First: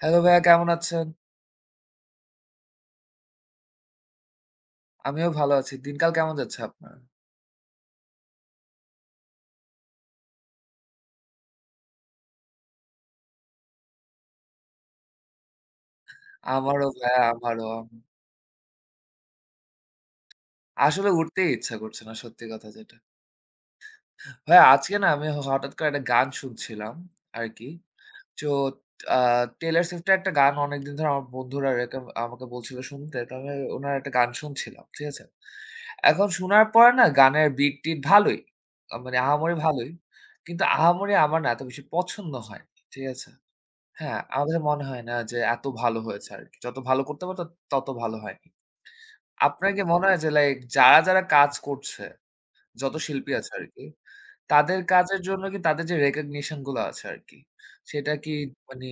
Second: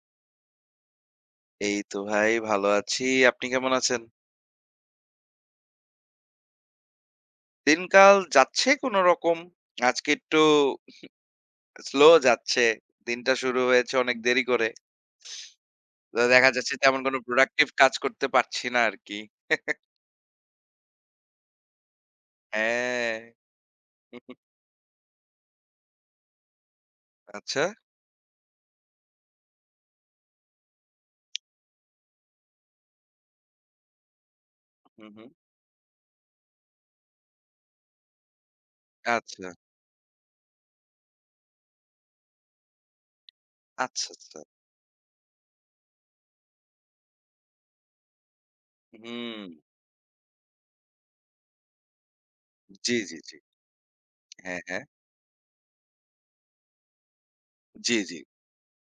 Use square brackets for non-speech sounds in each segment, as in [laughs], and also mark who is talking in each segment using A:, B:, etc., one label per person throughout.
A: Hello ভাইয়া, কেমন আছেন?
B: এই তো ভাই ভালো আছি। আপনি কেমন আছেন?
A: আমিও ভালো আছি। দিনকাল কেমন যাচ্ছে আপনার?
B: দিনকাল যাচ্ছে কোনরকম। আজকে একটু স্লো যাচ্ছে। দিনটা শুরু হয়েছে অনেক দেরি করে। তো দেখা যাচ্ছে
A: আমারও
B: তেমন কোন
A: ভাইয়া, আমারও।
B: প্রোডাক্টিভ কাজ করতে পারছি না আরকি।
A: আসলে উঠতেই ইচ্ছা করছে না, সত্যি কথা যেটা।
B: হ্যাঁ।
A: ভাইয়া, আজকে না আমি হঠাৎ করে একটা গান শুনছিলাম
B: আচ্ছা।
A: আরকি। তো আ টেইলর সুইফটের একটা গান অনেকদিন ধরে আমার বন্ধুরা আমাকে বলছিল শুনতে। তো আমি উনার একটা গান শুনছিলাম। ঠিক
B: হুম,
A: আছে?
B: হুম।
A: এখন শোনার পরে না গানের বিট-টিট ভালোই। মানে
B: আচ্ছা,
A: আহামরি ভালোই। কিন্তু আহামরি আমার না এত বেশি পছন্দ হয়নি। ঠিক আছে?
B: আচ্ছা,
A: হ্যাঁ,
B: আচ্ছা।
A: আমাদের মনে হয় না যে এত ভালো হয়েছে আরকি। যত ভালো করতে পারত তত ভালো হয়নি।
B: হুম।
A: আপনার কি মনে হয় যে লাইক যারা কাজ করছে, যত
B: জি, জি,
A: শিল্পী
B: জি।
A: আছে আরকি,
B: হ্যাঁ,
A: তাদের
B: হ্যাঁ।
A: কাজের জন্য কি তাদের যে recognition গুলো আছে আরকি,
B: জি,
A: সেটা
B: জি।
A: কি মানে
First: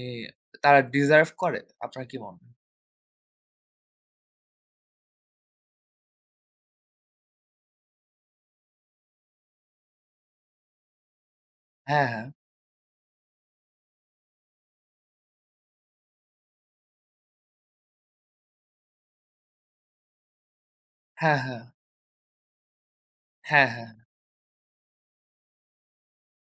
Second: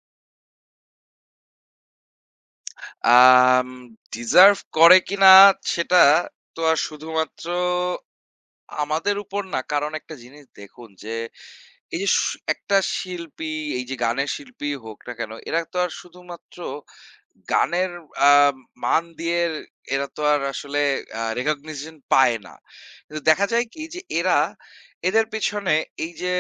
A: তারা deserve করে? আপনার কি মনে হয়?
B: আম ডিজার্ভ করে কিনা সেটা তো আর শুধুমাত্র আমাদের উপর না। কারণ একটা জিনিস দেখুন যে এই
A: হ্যাঁ,
B: যে
A: হ্যাঁ,
B: একটা শিল্পী, এই যে গানের শিল্পী হোক না কেন, এরা তো আর শুধুমাত্র গানের আ মান দিয়ে এরা তো আর আসলে
A: হ্যাঁ, হ্যাঁ,
B: recognition পায় না। কিন্তু দেখা যায়
A: হ্যাঁ,
B: কি
A: হ্যাঁ,
B: যে এরা এদের পেছনে এই যে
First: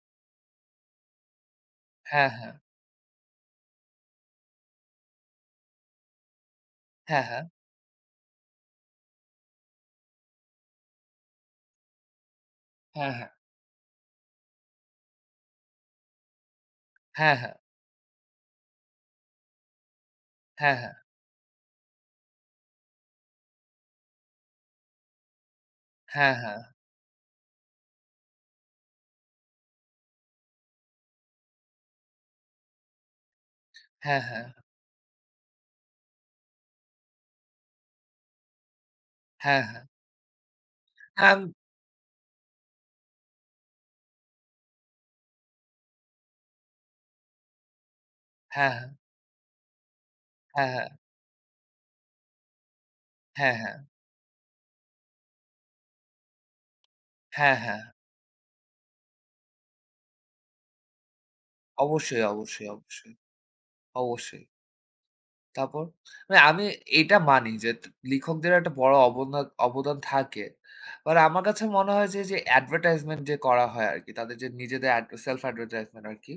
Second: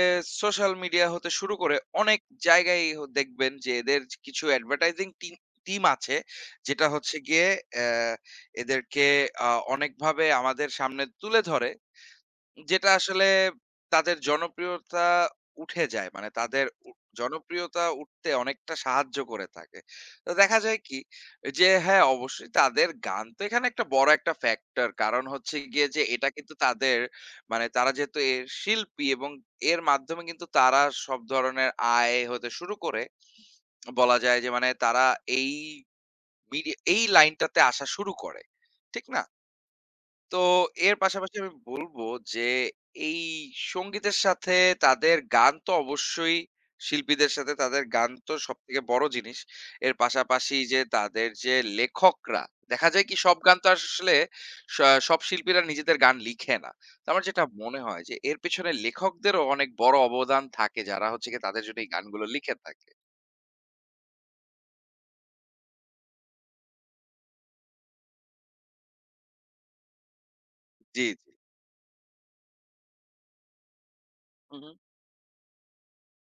B: সোশ্যাল মিডিয়া হতে শুরু করে অনেক
A: হ্যাঁ, হ্যাঁ,
B: জায়গায় দেখবেন যে এদের কিছু অ্যাডভার্টাইজিং টিম টিম আছে, যেটা হচ্ছে
A: হ্যাঁ,
B: গিয়ে অ্যা এদেরকে অনেকভাবে আমাদের সামনে তুলে ধরে। যেটা
A: হ্যাঁ, হ্যাঁ,
B: আসলে তাদের জনপ্রিয়তা উঠে যায়। মানে তাদের উ
A: হ্যাঁ,
B: জনপ্রিয়তা উঠতে অনেকটা সাহায্য করে থাকে। তো দেখা
A: হ্যাঁ,
B: যায়
A: হ্যাঁ, হ্যাঁ,
B: কি যে হ্যাঁ, অবশ্যই তাদের গান তো এখানে একটা বড় একটা ফ্যাক্টর। কারণ হচ্ছে গিয়ে যে এটা
A: হ্যাঁ,
B: কিন্তু
A: হ্যাঁ,
B: তাদের মানে তারা যেহেতু এর শিল্পী এবং এর মাধ্যমে কিন্তু তারা সব ধরনের আয় হতে শুরু করে, বলা
A: হ্যাঁ,
B: যায়
A: হ্যাঁ,
B: যে
A: হ্যাঁ,
B: মানে তারা এই এই লাইনটাতে আসা শুরু করে। ঠিক না?
A: হ্যাঁ,
B: তো এর পাশাপাশি আমি বলব যে এই সঙ্গীতের সাথে তাদের গান তো অবশ্যই, শিল্পীদের সাথে তাদের গান তো
A: হ্যাঁ,
B: সবথেকে বড় জিনিস। এর পাশাপাশি যে তাদের যে লেখকরা, দেখা যায় কি সব গান তো
A: হ্যাঁ,
B: আসলে স সব শিল্পীরা নিজেদের গান লিখে না। তো আমার যেটা
A: হ্যাঁ,
B: মনে
A: হ্যাঁ,
B: হয় যে এর পেছনে লেখকদেরও অনেক বড় অবদান থাকে, যারা হচ্ছে গিয়ে তাদের জন্য এই
A: অবশ্যই,
B: গানগুলো লিখে
A: অবশ্যই,
B: থাকে।
A: অবশ্যই, অবশ্যই। তারপর? মানে আমি এটা মানি যে লিখকদের একটা বড় অবদান থাকে।
B: জি,
A: বাট
B: জি।
A: আমার কাছে মনে হয় যে, যে অ্যাডভার্টাইজমেন্ট যে করা হয় আরকি, তাদের যে
B: হু, হু।
A: নিজেদের অ্যাড সেলফ অ্যাডভার্টাইজমেন্ট আরকি।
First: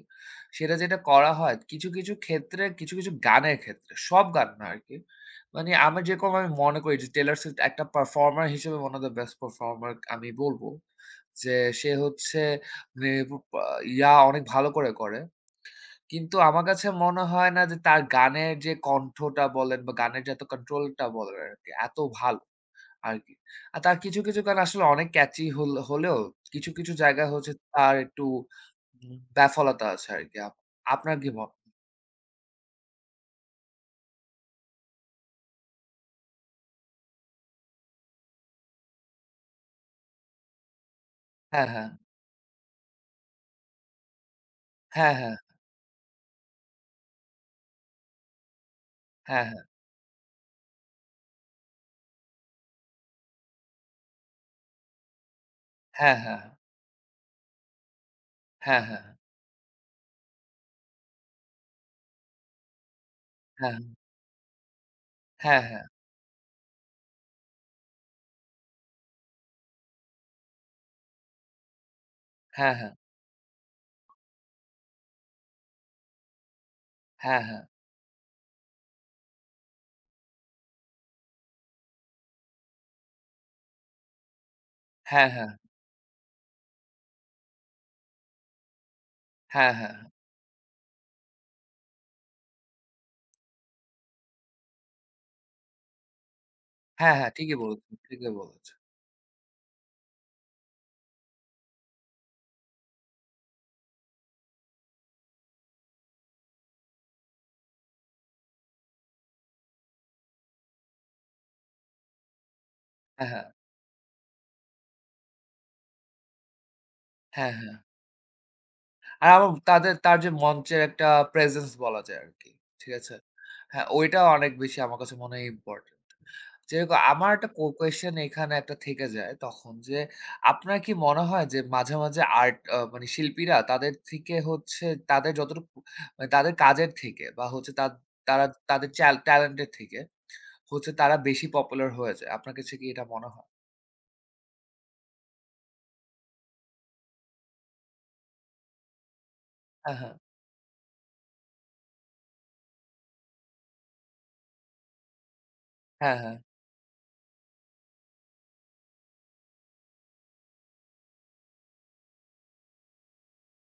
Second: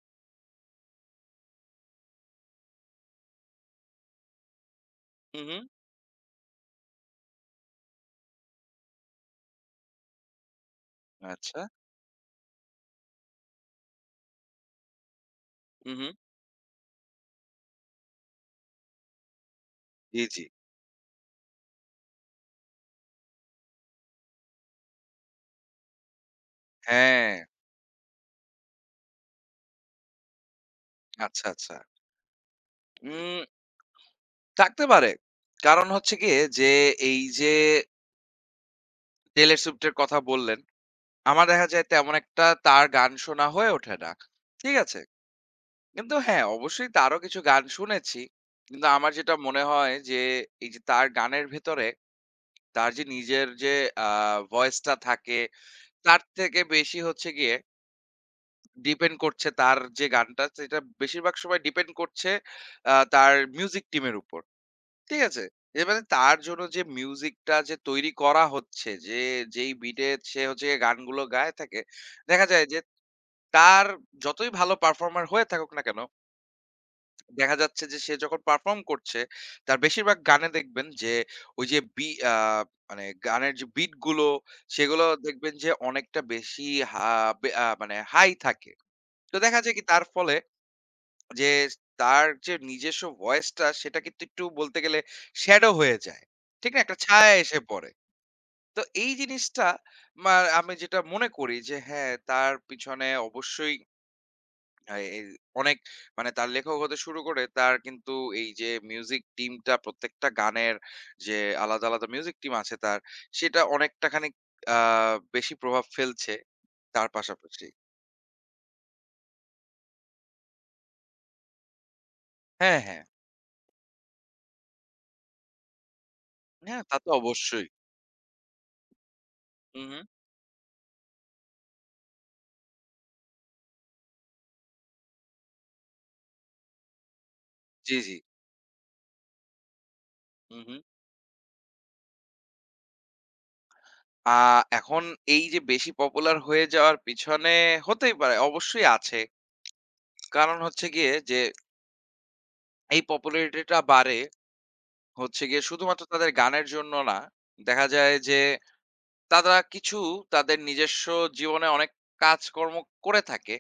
A: সেটা যেটা করা হয় কিছু ক্ষেত্রে, কিছু গানের ক্ষেত্রে, সব গান না আরকি।
B: হু, হু।
A: মানে আমি যেরকম আমি মনে করি যে 'টেইলর সুইফট' একটা পারফর্মার হিসেবে one of the best performer আমি বলব। যে
B: আচ্ছা।
A: সে হচ্ছে মানে ইয়া অনেক ভালো করে করে।
B: হু, হু।
A: কিন্তু আমার কাছে মনে হয় না যে তার গানের যে কণ্ঠটা বলেন বা গানের
B: জি,
A: যে
B: জি।
A: এত কন্ট্রোলটা বলেন আরকি এত ভালো আরকি। আর তার কিছু গান আসলে অনেক ক্যাচি হলেও কিছু
B: হ্যাঁ।
A: জায়গায় হচ্ছে তার একটু ব্যাফলতা আছে আরকি। আপনার কি
B: আচ্ছা,
A: মত?
B: আচ্ছা। উম থাকতে পারে। কারণ হচ্ছে গিয়ে যে এই যে Taylor Swift এর কথা বললেন, আমার দেখা
A: হ্যাঁ, হ্যাঁ।
B: যায় তেমন একটা তার গান শোনা হয়ে ওঠে না। ঠিক আছে?
A: হ্যাঁ, হ্যাঁ।
B: কিন্তু হ্যাঁ, অবশ্যই তারও কিছু গান শুনেছি। কিন্তু আমার যেটা
A: হ্যাঁ, হ্যাঁ।
B: মনে হয় যে এই যে তার গানের ভেতরে তার যে নিজের যে আ ভয়েসটা থাকে,
A: হ্যাঁ,
B: তার
A: হ্যাঁ।
B: থেকে বেশি হচ্ছে গিয়ে
A: হ্যাঁ, হ্যাঁ।
B: ডিপেন্ড করছে, তার যে গানটা সেটা বেশিরভাগ সময় ডিপেন্ড করছে তার মিউজিক টিমের উপর। ঠিক আছে।
A: হ্যাঁ, হ্যাঁ।
B: এবারে তার জন্য যে মিউজিকটা যে তৈরি করা হচ্ছে, যে যেই বিটে সে হচ্ছে গিয়ে গানগুলো গায়ে থাকে, দেখা যায়
A: হ্যাঁ,
B: যে
A: হ্যাঁ।
B: তার যতই ভালো পারফর্মার হয়ে থাকুক না কেন,
A: হ্যাঁ,
B: দেখা
A: হ্যাঁ।
B: যাচ্ছে যে সে যখন পারফর্ম করছে, তার বেশিরভাগ গানে দেখবেন যে ওই যে বি আ মানে গানের যে বিটগুলো, সেগুলো
A: হ্যাঁ, হ্যাঁ। হ্যাঁ, হ্যাঁ।
B: দেখবেন যে অনেকটা বেশি হা বে আ মানে হাই থাকে। তো দেখা
A: হ্যাঁ,
B: যায় কি
A: হ্যাঁ।
B: তার ফলে যে তার যে নিজস্ব ভয়েসটা সেটা কিন্তু একটু বলতে গেলে শ্যাডো হয়ে যায়। ঠিক না? একটা
A: হ্যাঁ, হ্যাঁ।
B: ছায়া
A: ঠিকই
B: এসে পড়ে।
A: বলেছেন, ঠিকই বলেছেন।
B: তো এই জিনিসটা মা আমি যেটা মনে করি যে হ্যাঁ, তার পিছনে অবশ্যই আ এ অনেক মানে তার লেখক হতে শুরু করে তার কিন্তু এই যে মিউজিক টিমটা প্রত্যেকটা গানের যে আলাদা, আলাদা মিউজিক টিম আছে তার,
A: হ্যাঁ, হ্যাঁ।
B: সেটা অনেকটা খানিক আ বেশি প্রভাব ফেলছে তার
A: হ্যাঁ,
B: পাশাপাশি।
A: হ্যাঁ। আর আমার তাদের তার যে মঞ্চের একটা প্রেজেন্স বলা যায় আরকি।
B: হ্যাঁ,
A: ঠিক
B: হ্যাঁ।
A: আছে? হ্যাঁ, ওইটা অনেক বেশি আমার কাছে মনে হয় ইম্পোর্টেন্ট।
B: হ্যাঁ, তা
A: যেরকম
B: তো
A: আমার একটা
B: অবশ্যই।
A: কোয়েশ্চেন এখানে একটা থেকে যায় তখন
B: হু, হু।
A: যে, আপনার কি মনে হয় যে মাঝে মাঝে আর্ট আ মানে শিল্পীরা তাদের থেকে হচ্ছে তাদের যতটুকু মানে তাদের কাজের থেকে বা হচ্ছে তা
B: জি, জি।
A: তারা তাদের ট্যালেন্ট এর থেকে
B: হু, হু।
A: হচ্ছে তারা বেশি পপুলার হয়ে যায়। আপনার কাছে কি এটা মনে হয়?
B: আ এখন এই যে বেশি পপুলার হয়ে যাওয়ার পিছনে হতেই পারে, অবশ্যই আছে।
A: হ্যাঁ, হ্যাঁ।
B: কারণ হচ্ছে গিয়ে যে এই পপুলারিটিটা বাড়ে হচ্ছে গিয়ে শুধুমাত্র
A: হ্যাঁ,
B: তাদের
A: হ্যাঁ।
B: গানের জন্য না। দেখা যায় যে তারা কিছু তাদের নিজস্ব জীবনে অনেক কাজকর্ম করে থাকে।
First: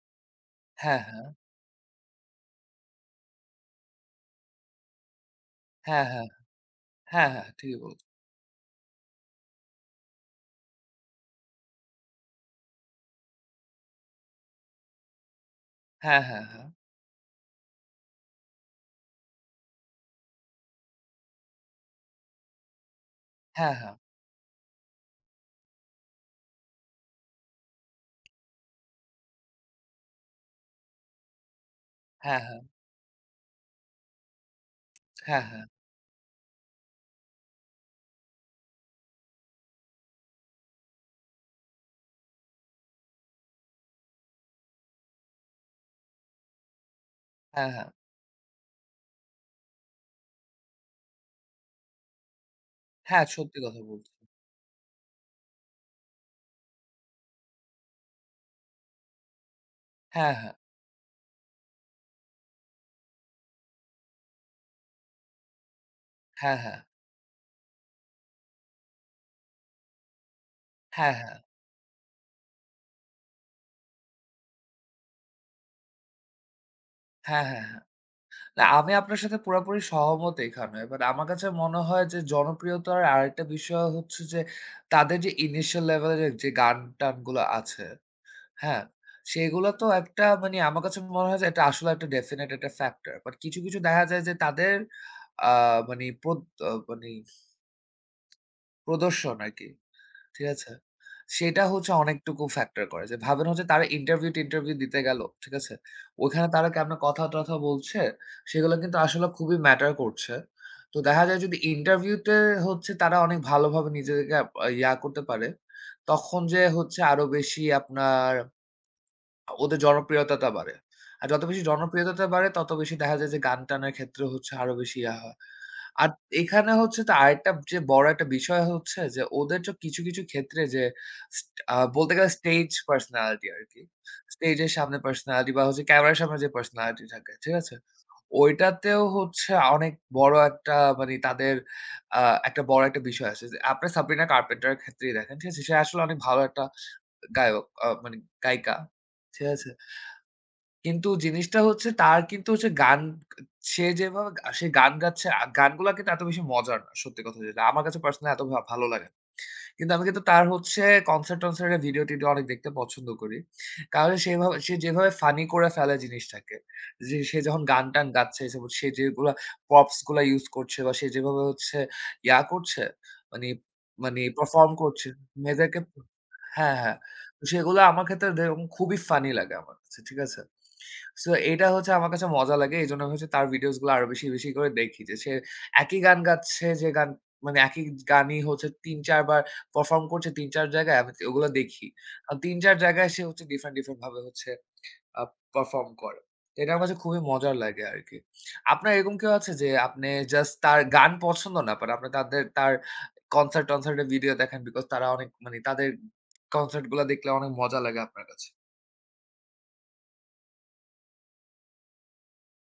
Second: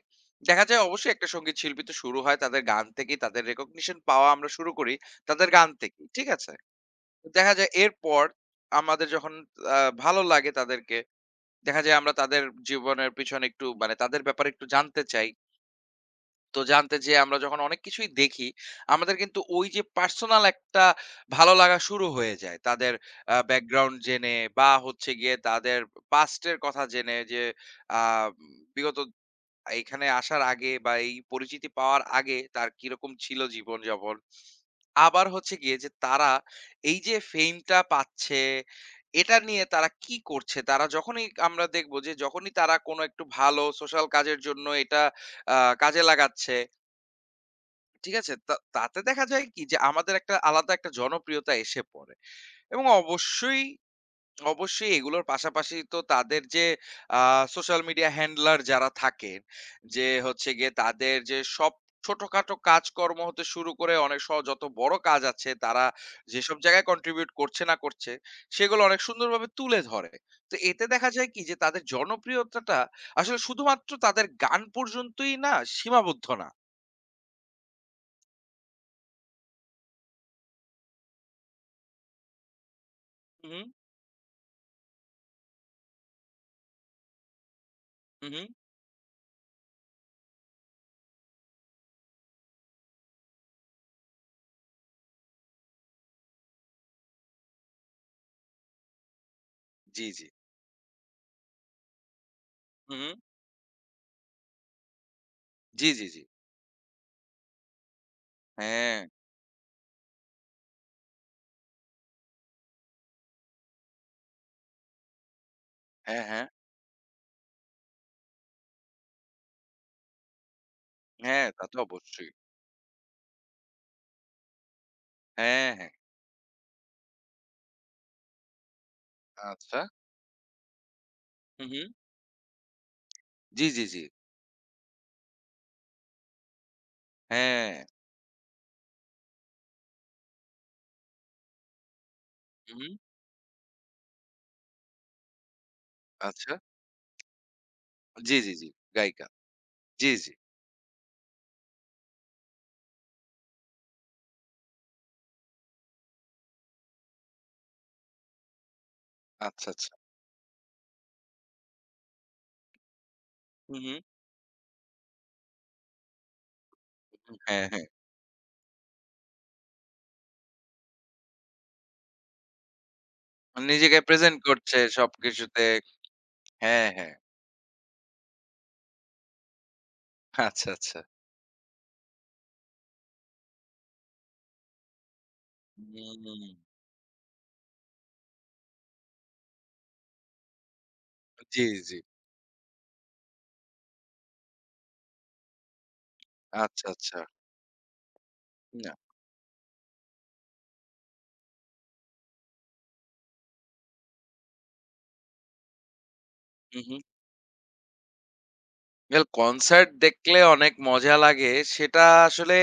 B: দেখা যায়
A: হ্যাঁ,
B: অবশ্যই
A: হ্যাঁ।
B: একটা সঙ্গীত শিল্পী তো শুরু হয় তাদের গান থেকেই, তাদের রেকগনিশন পাওয়া আমরা শুরু করি তাদের গান
A: হ্যাঁ,
B: থেকেই। ঠিক
A: হ্যাঁ।
B: আছে?
A: হ্যাঁ, হ্যাঁ।
B: দেখা যায়
A: ঠিকই বলেছেন।
B: এরপর আমাদের যখন আ ভালো লাগে তাদেরকে, দেখা যায় আমরা তাদের জীবনের পিছনে একটু মানে তাদের ব্যাপারে একটু জানতে চাই।
A: হ্যাঁ, হ্যাঁ,
B: তো
A: হ্যাঁ।
B: জানতে যেয়ে আমরা যখন অনেক কিছুই দেখি, আমাদের কিন্তু ওই যে পার্সোনাল একটা ভালো লাগা শুরু হয়ে যায়। তাদের
A: হ্যাঁ, হ্যাঁ।
B: ব্যাকগ্রাউন্ড জেনে বা হচ্ছে গিয়ে তাদের পাস্ট এর কথা জেনে যে আ বিগত এখানে আসার আগে বা এই পরিচিতি পাওয়ার আগে
A: হ্যাঁ, হ্যাঁ।
B: তার কিরকম ছিল জীবনযাপন। আবার
A: হ্যাঁ,
B: হচ্ছে
A: হ্যাঁ।
B: গিয়ে যে তারা এই যে ফেমটা পাচ্ছে, এটা নিয়ে তারা কি করছে? তারা যখনই আমরা দেখব যে যখনই তারা কোনো একটু ভালো সোশ্যাল কাজের জন্য এটা আ কাজে লাগাচ্ছে,
A: হ্যাঁ, হ্যাঁ।
B: ঠিক আছে? তা তাতে দেখা যায় কি যে আমাদের একটা আলাদা একটা জনপ্রিয়তা এসে পড়ে এবং
A: হ্যাঁ, সত্যি
B: অবশ্যই
A: কথা বলছেন।
B: অবশ্যই এগুলোর পাশাপাশি তো তাদের যে সোশ্যাল মিডিয়া হ্যান্ডলার যারা থাকেন, যে
A: হ্যাঁ,
B: হচ্ছে
A: হ্যাঁ।
B: গিয়ে তাদের যে সব ছোটখাটো কাজকর্ম হতে শুরু করে অনেক সহ যত বড় কাজ আছে তারা যেসব
A: হ্যাঁ, হ্যাঁ।
B: জায়গায় কন্ট্রিবিউট করছে না করছে সেগুলো অনেক সুন্দরভাবে তুলে ধরে। তো এতে দেখা
A: হ্যাঁ,
B: যায়
A: হ্যাঁ।
B: কি যে তাদের জনপ্রিয়তাটা আসলে শুধুমাত্র তাদের গান পর্যন্তই না, সীমাবদ্ধ না।
A: হ্যাঁ, হ্যাঁ, হ্যাঁ। না, আমি আপনার সাথে পুরাপুরি সহমত এখানে। বাট আমার কাছে মনে হয় যে জনপ্রিয়তার আরেকটা
B: হুম,
A: বিষয় হচ্ছে যে তাদের যে ইনিশিয়াল লেভেলের যে গান-টানগুলো আছে,
B: হুম, হুম,
A: হ্যাঁ? সেগুলো তো একটা মানে আমার কাছে মনে হয় যে এটা আসলে একটা ডেফিনিট একটা ফ্যাক্টর। বাট কিছু দেখা যায় যে তাদের আ মানে প্রদ আ মানে প্রদর্শন আরকি।
B: জি, জি।
A: ঠিক আছে? সেটা হচ্ছে অনেকটুকু ফ্যাক্টর
B: হুম,
A: করে।
B: হুম,
A: যে ভাবেন হচ্ছে তারা ইন্টারভিউ-টিন্টারভিউ দিতে গেল, ঠিক আছে?
B: জি, জি, জি।
A: ওইখানে তারা কেমনে কথা-টথা বলছে, সেগুলো কিন্তু
B: হ্যাঁ,
A: আসলে খুবই ম্যাটার করছে। তো দেখা যায় যদি ইন্টারভিউতে হচ্ছে তারা অনেক ভালোভাবে নিজেদেরকে ইয়া করতে পারে,
B: হ্যাঁ,
A: তখন
B: হ্যাঁ,
A: যেয়ে হচ্ছে আরো বেশি আপনার ওদের জনপ্রিয়তাটা বাড়ে। আর যত
B: হ্যাঁ,
A: বেশি
B: তা তো
A: জনপ্রিয়তাটা
B: অবশ্যই।
A: বাড়ে তত বেশি দেখা যায় যে গান-টানের ক্ষেত্রে হচ্ছে আরো বেশি ইয়া হয়।
B: হ্যাঁ, হ্যাঁ।
A: আর এখানে হচ্ছে তো আরেকটা যে বড় একটা বিষয় হচ্ছে যে ওদের যে
B: আচ্ছা।
A: কিছু ক্ষেত্রে যে st
B: হু,
A: আ
B: হু।
A: বলতে গেলে স্টেজ পার্সোনালিটি
B: জি,
A: আরকি।
B: জি, জি।
A: স্টেজের সামনে পার্সোনালিটি বা হচ্ছে ক্যামেরার সামনে যে পার্সোনালিটি থাকে, ঠিক
B: হ্যাঁ।
A: আছে? ওইটাতেও হচ্ছে অনেক বড় একটা মানে তাদের আ একটা বড়
B: হুম।
A: একটা বিষয় আছে। যে আপনার সাব্রিনা কার্পেন্টার এর ক্ষেত্রেই দেখেন, ঠিক আছে? সে আসলে অনেক ভালো
B: আচ্ছা।
A: একটা গায়ক আ মানে
B: জি, জি, জি।
A: গায়িকা,
B: গায়িকা।
A: ঠিক আছে?
B: জি, জি।
A: কিন্তু জিনিসটা হচ্ছে তার কিন্তু হচ্ছে গান সে গান গাচ্ছে গানগুলা কিন্তু এত বেশি মজার না। সত্যি কথা যেটা। আমার কাছে পার্সোনালি এত ভালো লাগে না।
B: আচ্ছা, আচ্ছা।
A: কিন্তু আমি কিন্তু তার হচ্ছে কনসার্ট-টনসার্টের ভিডিও-টিডিও অনেক দেখতে পছন্দ করি।
B: হু, হু।
A: কারণ সেভাবে সে যেভাবে ফানি করে ফেলে জিনিসটাকে। যে সে যখন
B: হ্যাঁ, হ্যাঁ।
A: গান-টান গাচ্ছে, সে সে যেগুলা প্রপস গুলা ইউস করছে বা সে যেভাবে হচ্ছে ইয়া করছে, মানে
B: মানে নিজেকে
A: মানে
B: প্রেজেন্ট
A: পারফর্ম
B: করছে
A: করছে,
B: সবকিছুতে।
A: মেয়েদেরকে হ্যাঁ,
B: হ্যাঁ,
A: হ্যাঁ।
B: হ্যাঁ।
A: তো সেগুলো আমার ক্ষেত্রে যেরকম খুবই ফানি লাগে আমার কাছে। ঠিক আছে?
B: আচ্ছা, আচ্ছা।
A: সো এটা হচ্ছে আমার কাছে মজা লাগে। এজন্য হচ্ছে তার ভিডিওস গুলো আরো বেশি করে দেখি। যে সে একই গান
B: হুম।
A: গাচ্ছে যে গান মানে একই গানই হচ্ছে ৩-৪ বার পারফর্ম করছে ৩-৪ জায়গায় আমি ওগুলো
B: জি,
A: দেখি।
B: জি।
A: আর ৩-৪ জায়গায় সে হচ্ছে ডিফারেন্ট ডিফারেন্ট ভাবে হচ্ছে আ পারফর্ম করে। এটা আমার
B: আচ্ছা,
A: কাছে খুবই
B: আচ্ছা।
A: মজার লাগে আরকি। আপনার
B: না।
A: এরকম কেউ আছে যে আপনি জাস্ট তার গান পছন্দ না বাট আপনি তার কনসার্ট-টনসার্ট এর ভিডিও দেখেন বিকজ তারা অনেক মানে তাদের
B: হু,
A: কনসার্ট
B: হু।
A: গুলা দেখলে অনেক মজা লাগে আপনার কাছে?
B: এল কনসার্ট দেখলে অনেক মজা লাগে। সেটা আসলে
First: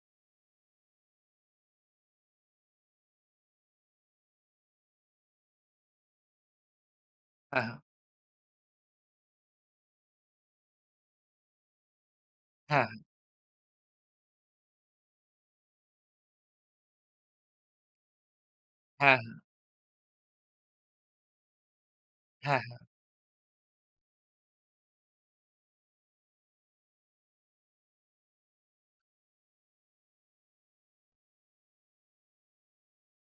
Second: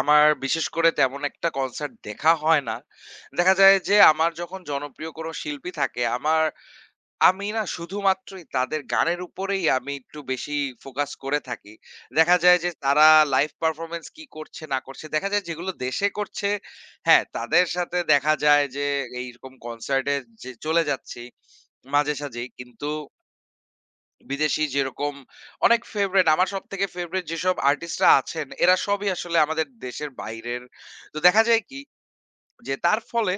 B: আমার বিশেষ করে তেমন একটা কনসার্ট দেখা হয় না। দেখা যায় যে আমার যখন জনপ্রিয় কোন শিল্পী থাকে, আমার আমি না
A: হ্যাঁ, হ্যাঁ।
B: শুধুমাত্রই তাদের গানের উপরেই আমি একটু বেশি ফোকাস করে থাকি। দেখা যায় যে
A: হ্যাঁ,
B: তারা লাইভ পারফরম্যান্স কি করছে না করছে, দেখা যায় যেগুলো দেশে করছে, হ্যাঁ, তাদের সাথে দেখা যায় যে
A: হ্যাঁ, হ্যাঁ,
B: এইরকম কনসার্টে যে চলে যাচ্ছি মাঝে সাঝেই।
A: হ্যাঁ, হ্যাঁ,
B: কিন্তু বিদেশি যেরকম অনেক ফেভারাইট, আমার সবথেকে ফেভারাইট যেসব আর্টিস্টরা আছেন এরা সবই আসলে আমাদের দেশের বাইরের। তো দেখা যায় কি যে তার ফলে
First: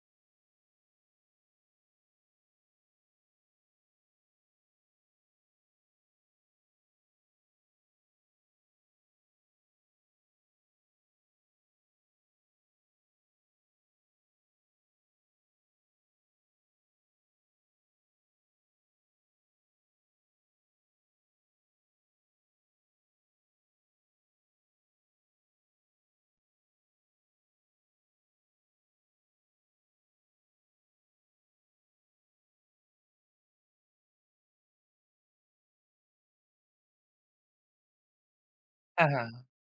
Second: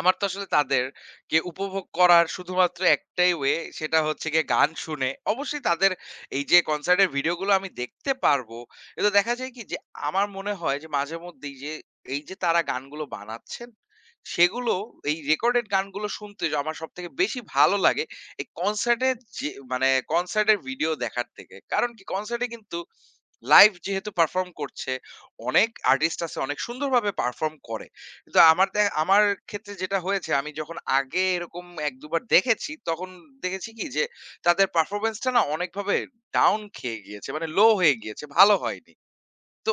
B: আমার তো আসলে তাদেরকে উপভোগ করার শুধুমাত্র একটাই ওয়ে সেটা হচ্ছে গিয়ে গান শুনে। অবশ্যই তাদের এই যে কনসার্টের ভিডিওগুলো আমি দেখতে পারবো। কিন্তু দেখা যায় কি যে আমার মনে হয় যে মাঝে মধ্যেই যে এই যে তারা গানগুলো বানাচ্ছেন, সেগুলো এই রেকর্ডেড গানগুলো শুনতে আমার সবথেকে বেশি ভালো লাগে এই কনসার্টে, যে মানে কনসার্টের ভিডিও দেখার থেকে। কারণ কি কনসার্টে কিন্তু লাইভ যেহেতু পারফর্ম করছে, অনেক আর্টিস্ট আছে অনেক সুন্দরভাবে পারফর্ম করে। কিন্তু আমার ক্ষেত্রে যেটা হয়েছে আমি যখন আগে এরকম ১-২ বার দেখেছি, তখন দেখেছি কি যে তাদের পারফরম্যান্সটা না অনেকভাবে ডাউন খেয়ে গিয়েছে। মানে লো হয়ে গিয়েছে, ভালো হয়নি।
A: হ্যাঁ, হ্যাঁ। হ্যাঁ,
B: তো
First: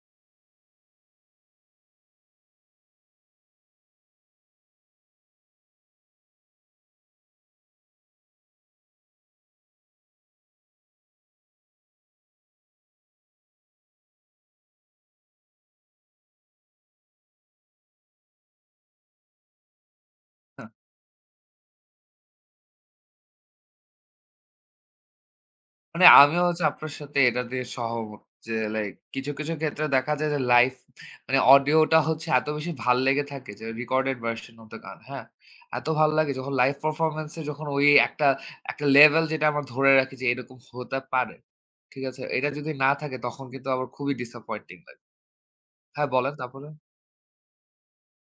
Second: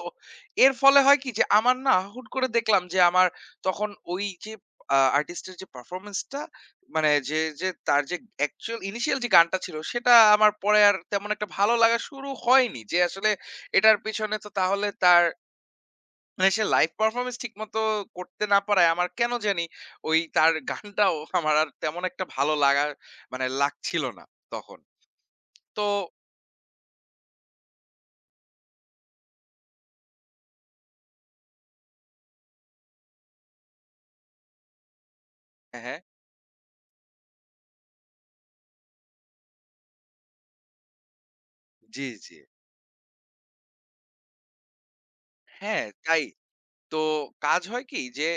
B: এর ফলে হয় কি যে আমার না হুট করে দেখলাম যে আমার তখন ওই যে আর্টিস্টের যে পারফরম্যান্সটা মানে যে, যে তার যে অ্যাকচুয়াল ইনিশিয়াল যে গানটা ছিল সেটা আমার পরে আর তেমন একটা ভালো লাগা শুরু হয়নি। যে আসলে এটার পেছনে তো তাহলে তার মানে সে লাইভ পারফরম্যান্স ঠিকমতো করতে না পারায় আমার কেন জানি ওই তার
A: হ্যাঁ।
B: গানটাও আমার আর তেমন একটা ভালো লাগা মানে লাগছিল না তখন। তো
A: মানে আমিও হচ্ছে আপনার সাথে এটা দিয়ে সহমত যে লাইক কিছু ক্ষেত্রে দেখা যায় যে লাইভ মানে অডিওটা হচ্ছে এত বেশি ভাল লেগে থাকে যে রেকর্ডেড ভার্শন অফ দ্যা গান, হ্যাঁ? এত
B: হ্যাঁ,
A: ভাল লাগে যখন লাইভ পারফরম্যান্স এ যখন ওই একটা লেভেল যেটা আমরা ধরে রাখি যে এরকম হতে পারে। ঠিক
B: জি,
A: আছে?
B: জি।
A: এটা যদি না থাকে তখন কিন্তু আবার খুবই ডিসঅ্যাপয়েন্টিং লাগে।
B: হ্যাঁ,
A: হ্যাঁ,
B: তাই।
A: বলেন তারপরে?
B: তো কাজ হয় কি যে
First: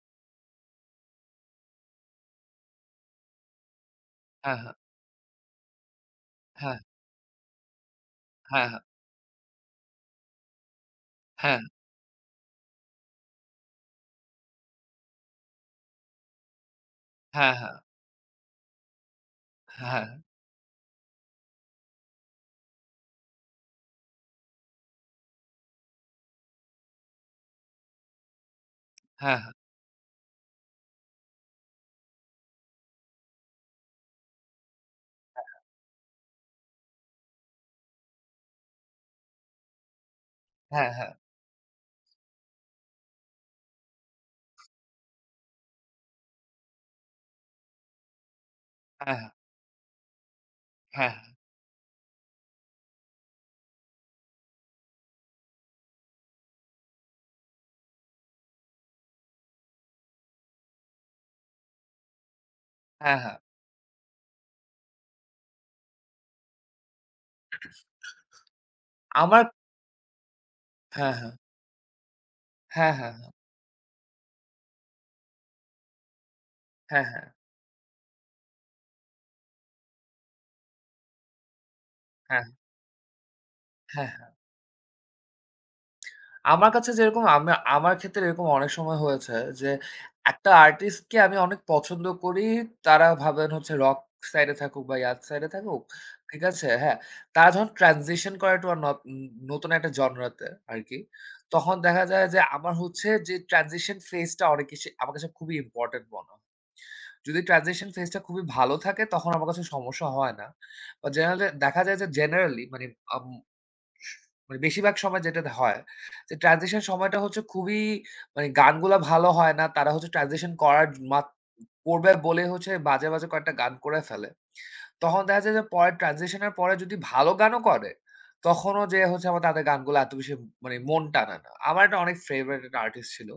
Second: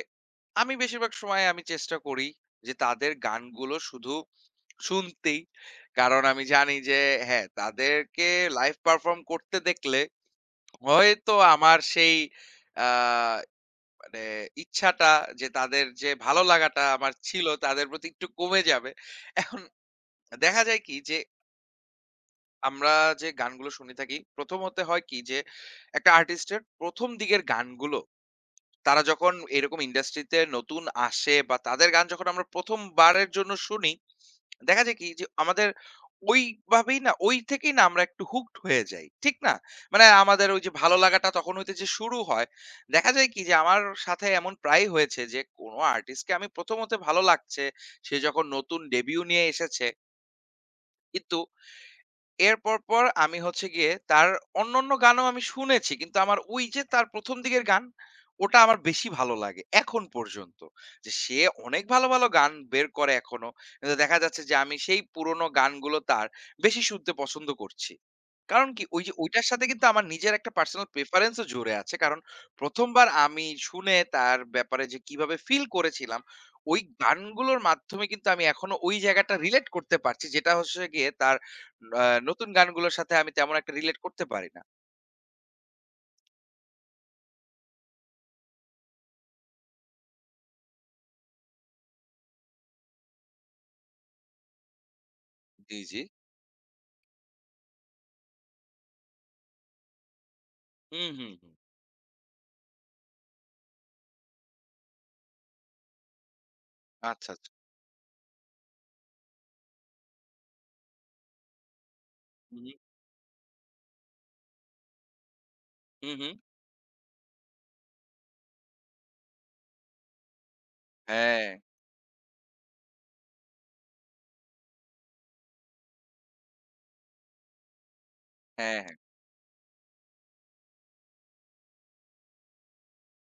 B: আমি বেশিরভাগ সময় আমি চেষ্টা করি যে তাদের গানগুলো শুধু
A: হ্যাঁ, হ্যাঁ,
B: শুনতেই, কারণ আমি জানি
A: হ্যাঁ,
B: যে হ্যাঁ, তাদেরকে
A: হ্যাঁ,
B: লাইভ পারফর্ম করতে দেখলে হয়তো
A: হ্যাঁ,
B: আমার সেই আহ, মানে ইচ্ছাটা, যে তাদের যে ভালো লাগাটা আমার ছিল
A: হ্যাঁ, হ্যাঁ,
B: তাদের প্রতি একটু কমে যাবে এখন।
A: হ্যাঁ, হ্যাঁ,
B: দেখা যায় কি যে আমরা যে গানগুলো শুনে থাকি প্রথমতে হয় কি যে একটা আর্টিস্টের প্রথম দিকের গানগুলো, তারা যখন
A: হ্যাঁ, হ্যাঁ,
B: এরকম ইন্ডাস্ট্রিতে নতুন আসে বা তাদের গান যখন আমরা ১ম বারের জন্য শুনি, দেখা যায় কি যে আমাদের ওইভাবেই না ওই থেকেই না আমরা একটু hooked হয়ে যাই। ঠিক না? মানে আমাদের ওই যে
A: হ্যাঁ,
B: ভালো
A: হ্যাঁ,
B: লাগাটা তখন হইতে যে শুরু হয়, দেখা যায় কি যে আমার সাথে এমন প্রায়ই হয়েছে যে কোনো আর্টিস্টকে আমি ১ম হতে ভালো লাগছে, সে যখন নতুন ডেবিউ
A: হ্যাঁ,
B: নিয়ে এসেছে,
A: হ্যাঁ, হ্যাঁ,
B: কিন্তু এর পর আমি হচ্ছে গিয়ে তার অন্যান্য গানও আমি শুনেছি। কিন্তু আমার ওই যে তার ১ম দিকের গান, ওটা আমার বেশি ভালো লাগে এখন পর্যন্ত। যে সে অনেক ভালো, ভালো গান বের করে
A: হ্যাঁ, হ্যাঁ,
B: এখনো। কিন্তু দেখা যাচ্ছে যে আমি সেই পুরোনো গানগুলো তার বেশি শুনতে পছন্দ করছি। কারণ কি ওই যে
A: আমার
B: ওইটার সাথে কিন্তু আমার নিজের একটা পার্সোনাল
A: হ্যাঁ, হ্যাঁ,
B: প্রেফারেন্স ও জুড়ে আছে। কারণ ১ম
A: হ্যাঁ,
B: বার
A: হ্যাঁ,
B: আমি শুনে তার ব্যাপারে যে কিভাবে ফিল করেছিলাম, ওই
A: হ্যাঁ, হ্যাঁ,
B: গানগুলোর মাধ্যমে কিন্তু আমি এখনো ওই জায়গাটা রিলেট করতে পারছি। যেটা হচ্ছে গিয়ে তার
A: হ্যাঁ।
B: নতুন গানগুলোর সাথে আমি তেমন একটা রিলেট
A: হ্যাঁ,
B: করতে
A: হ্যাঁ।
B: পারি না।
A: আমার কাছে যেরকম আমার ক্ষেত্রে এরকম অনেক সময় হয়েছে যে, একটা আর্টিস্টকে আমি অনেক পছন্দ করি। তারা ভাবেন হচ্ছে রক সাইডে থাকুক বা ইয়াত সাইডে
B: জি,
A: থাকুক।
B: জি।
A: ঠিক আছে? হ্যাঁ। তারা যখন ট্রান্সিশন করে টু আ নতুন একটা জনরাতে আরকি।
B: হুম, হুম, হুম।
A: তখন দেখা যায় যে আমার হচ্ছে যে ট্রানজিশন ফেজ টা অনেক কিছু আমার কাছে খুবই ইম্পোর্টেন্ট মনে হয়।
B: আচ্ছা,
A: যদি
B: আচ্ছা।
A: ট্রানজিশন ফেজ টা খুবই ভালো থাকে তখন আমার কাছে সমস্যা হয় না। বা জেনারেলি দেখা যায় যে জেনারেলি
B: হুম,
A: মানে আম মানে বেশিরভাগ সময় যেটা হয়
B: হুম, হুম।
A: যে ট্রানজিশন সময়টা হচ্ছে খুবই মানে গানগুলা ভালো হয় না। তারা হচ্ছে ট্রানজিশন করার মাত
B: হ্যাঁ,
A: করবে বলে হচ্ছে বাজে কয়েকটা গান করে ফেলে। তখন দেখা যায় যে পরে ট্রানজিশন এর পরে যদি ভালো গানও করে,
B: হ্যাঁ,
A: তখনও
B: হ্যাঁ।
A: যে হচ্ছে আমার তাদের গানগুলো এত বেশি মানে মন টানে না। আমার একটা অনেক ফেভারাইট একটা আর্টিস্ট ছিল।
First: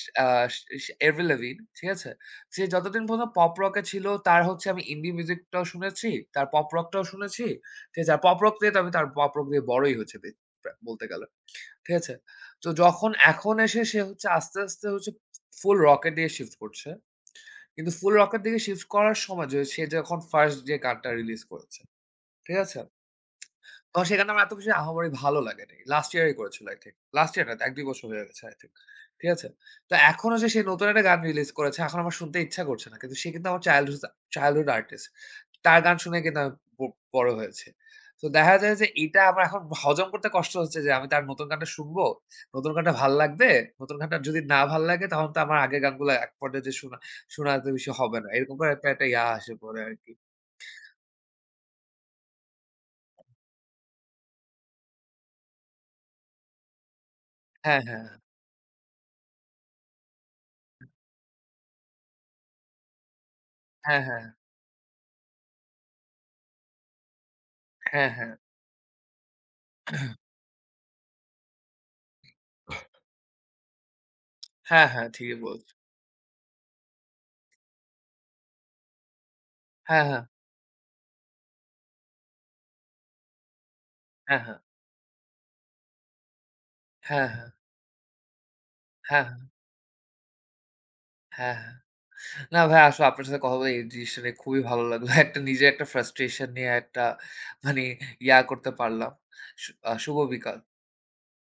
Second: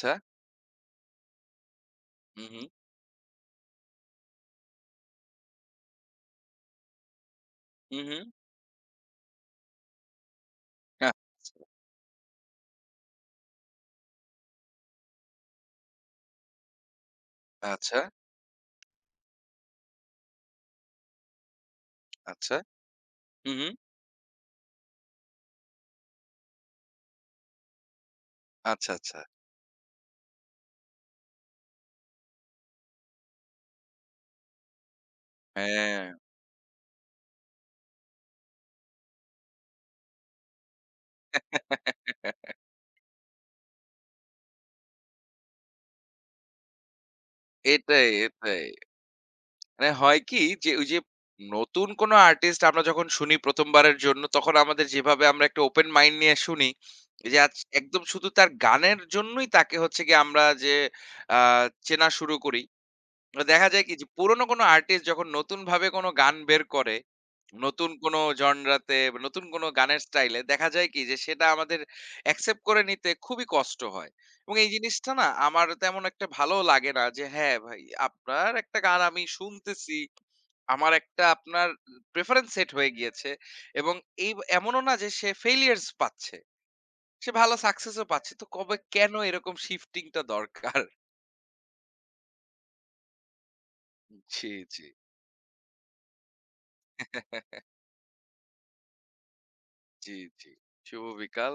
A: সে আ সে সে Avril Lavigne, ঠিক আছে?
B: হুম,
A: সে
B: হুম,
A: যতদিন পর্যন্ত পপ রক এ ছিল তার হচ্ছে আমি ইন্ডি মিউজিকটাও শুনেছি, তার পপ রকটাও শুনেছি। ঠিক
B: হুম,
A: আছে? আর
B: হুম।
A: পপ রক দিয়ে তো আমি তার পপ রক দিয়ে বড়ই হচ্ছে প্রা বলতে
B: আহ,
A: গেলে। ঠিক আছে? তো যখন এখন এসে সে হচ্ছে আস্তে আস্তে হচ্ছে ফুল রক এর দিকে শিফট করছে। কিন্তু
B: আচ্ছা,
A: 'ফুল রক' এর দিকে শিফট করার সময় যে সে যখন ফার্স্ট যে গানটা রিলিজ করেছে,
B: আচ্ছা,
A: ঠিক আছে?
B: হুম, হুম।
A: তো সেখানে আমার এত কিছু আহামরি ভালো লাগেনি। লাস্ট ইয়ার এ করেছিল আই থিংক। লাস্ট ইয়ার না ১-২ বছর হয়ে গেছে আই থিংক।
B: আচ্ছা, আচ্ছা।
A: ঠিক আছে? তো এখনো যে সে নতুন একটা গান রিলিজ করেছে এখন আমার শুনতে ইচ্ছা করছে না। কিন্তু সে কিন্তু আমার চাইল্ডহুড চাইল্ডহুড আর্টিস্ট। তার গান
B: হ্যাঁ।
A: শুনে কিন্তু আমি ব বড় হয়েছি। তো দেখা যায় যে এটা আমার এখন হজম করতে কষ্ট হচ্ছে যে আমি তার নতুন গানটা শুনবো। নতুন গানটা ভাল লাগবে। নতুন গানটা যদি না ভাল লাগে তখন তো আমার আগের গানগুলো এক পর্যায়ে যে শোনা শোনা এত বেশি
B: এটাই,
A: হবে না। এরকম
B: এটাই।
A: করে একটা ইয়া আসে পড়ে
B: মানে
A: আরকি।
B: হয় কি যে ওই যে নতুন কোনো আর্টিস্ট আমরা যখন শুনি ১ম বারের জন্য তখন আমাদের যেভাবে আমরা একটা ওপেন মাইন্ড নিয়ে শুনি, এই যে আজ
A: হ্যাঁ,
B: একদম
A: হ্যাঁ।
B: শুধু তার গানের জন্যই তাকে হচ্ছে গিয়ে আমরা যে আ চেনা শুরু করি। তো দেখা যায় কি
A: হ্যাঁ,
B: যে
A: হ্যাঁ।
B: পুরোনো কোনো আর্টিস্ট যখন নতুন ভাবে কোনো গান বের করে, নতুন
A: হ্যাঁ,
B: কোনো
A: হ্যাঁ।
B: জনরাতে, নতুন কোনো গানের স্টাইলে, দেখা যায় কি যে সেটা আমাদের অ্যাকসেপ্ট করে নিতে খুবই কষ্ট হয়। এবং এই
A: হ্যাঁ, হ্যাঁ। হ্যাঁ,
B: জিনিসটা না
A: ঠিকই বল
B: আমার তেমন একটা ভালো লাগে না যে হ্যাঁ, ভাই আপনার একটা গান আমি শুনতেছি।
A: হ্যাঁ, হ্যাঁ,
B: আমার একটা আপনার প্রেফারেন্স সেট হয়ে গিয়েছে, এবং এই
A: হ্যাঁ, হ্যাঁ,
B: এমনও না যে সে failures পাচ্ছে।
A: হ্যাঁ,
B: সে
A: হ্যাঁ,
B: ভালো সাকসেসও পাচ্ছে। তো কবে কেন
A: হ্যাঁ,
B: এরকম
A: হ্যাঁ।
B: শিফটিং টা দরকার?
A: হ্যাঁ, হ্যাঁ। না ভাই, আসলে আপনার সাথে কথা বলে এই জিনিসটা নিয়ে
B: জি,
A: খুবই ভালো
B: জি।
A: লাগলো। [laughs] একটা নিজের একটা frustration নিয়ে একটা মানে ইয়া করতে পারলাম। শু আ শুভ
B: জি, জি।
A: বিকাল।
B: শুভ বিকাল।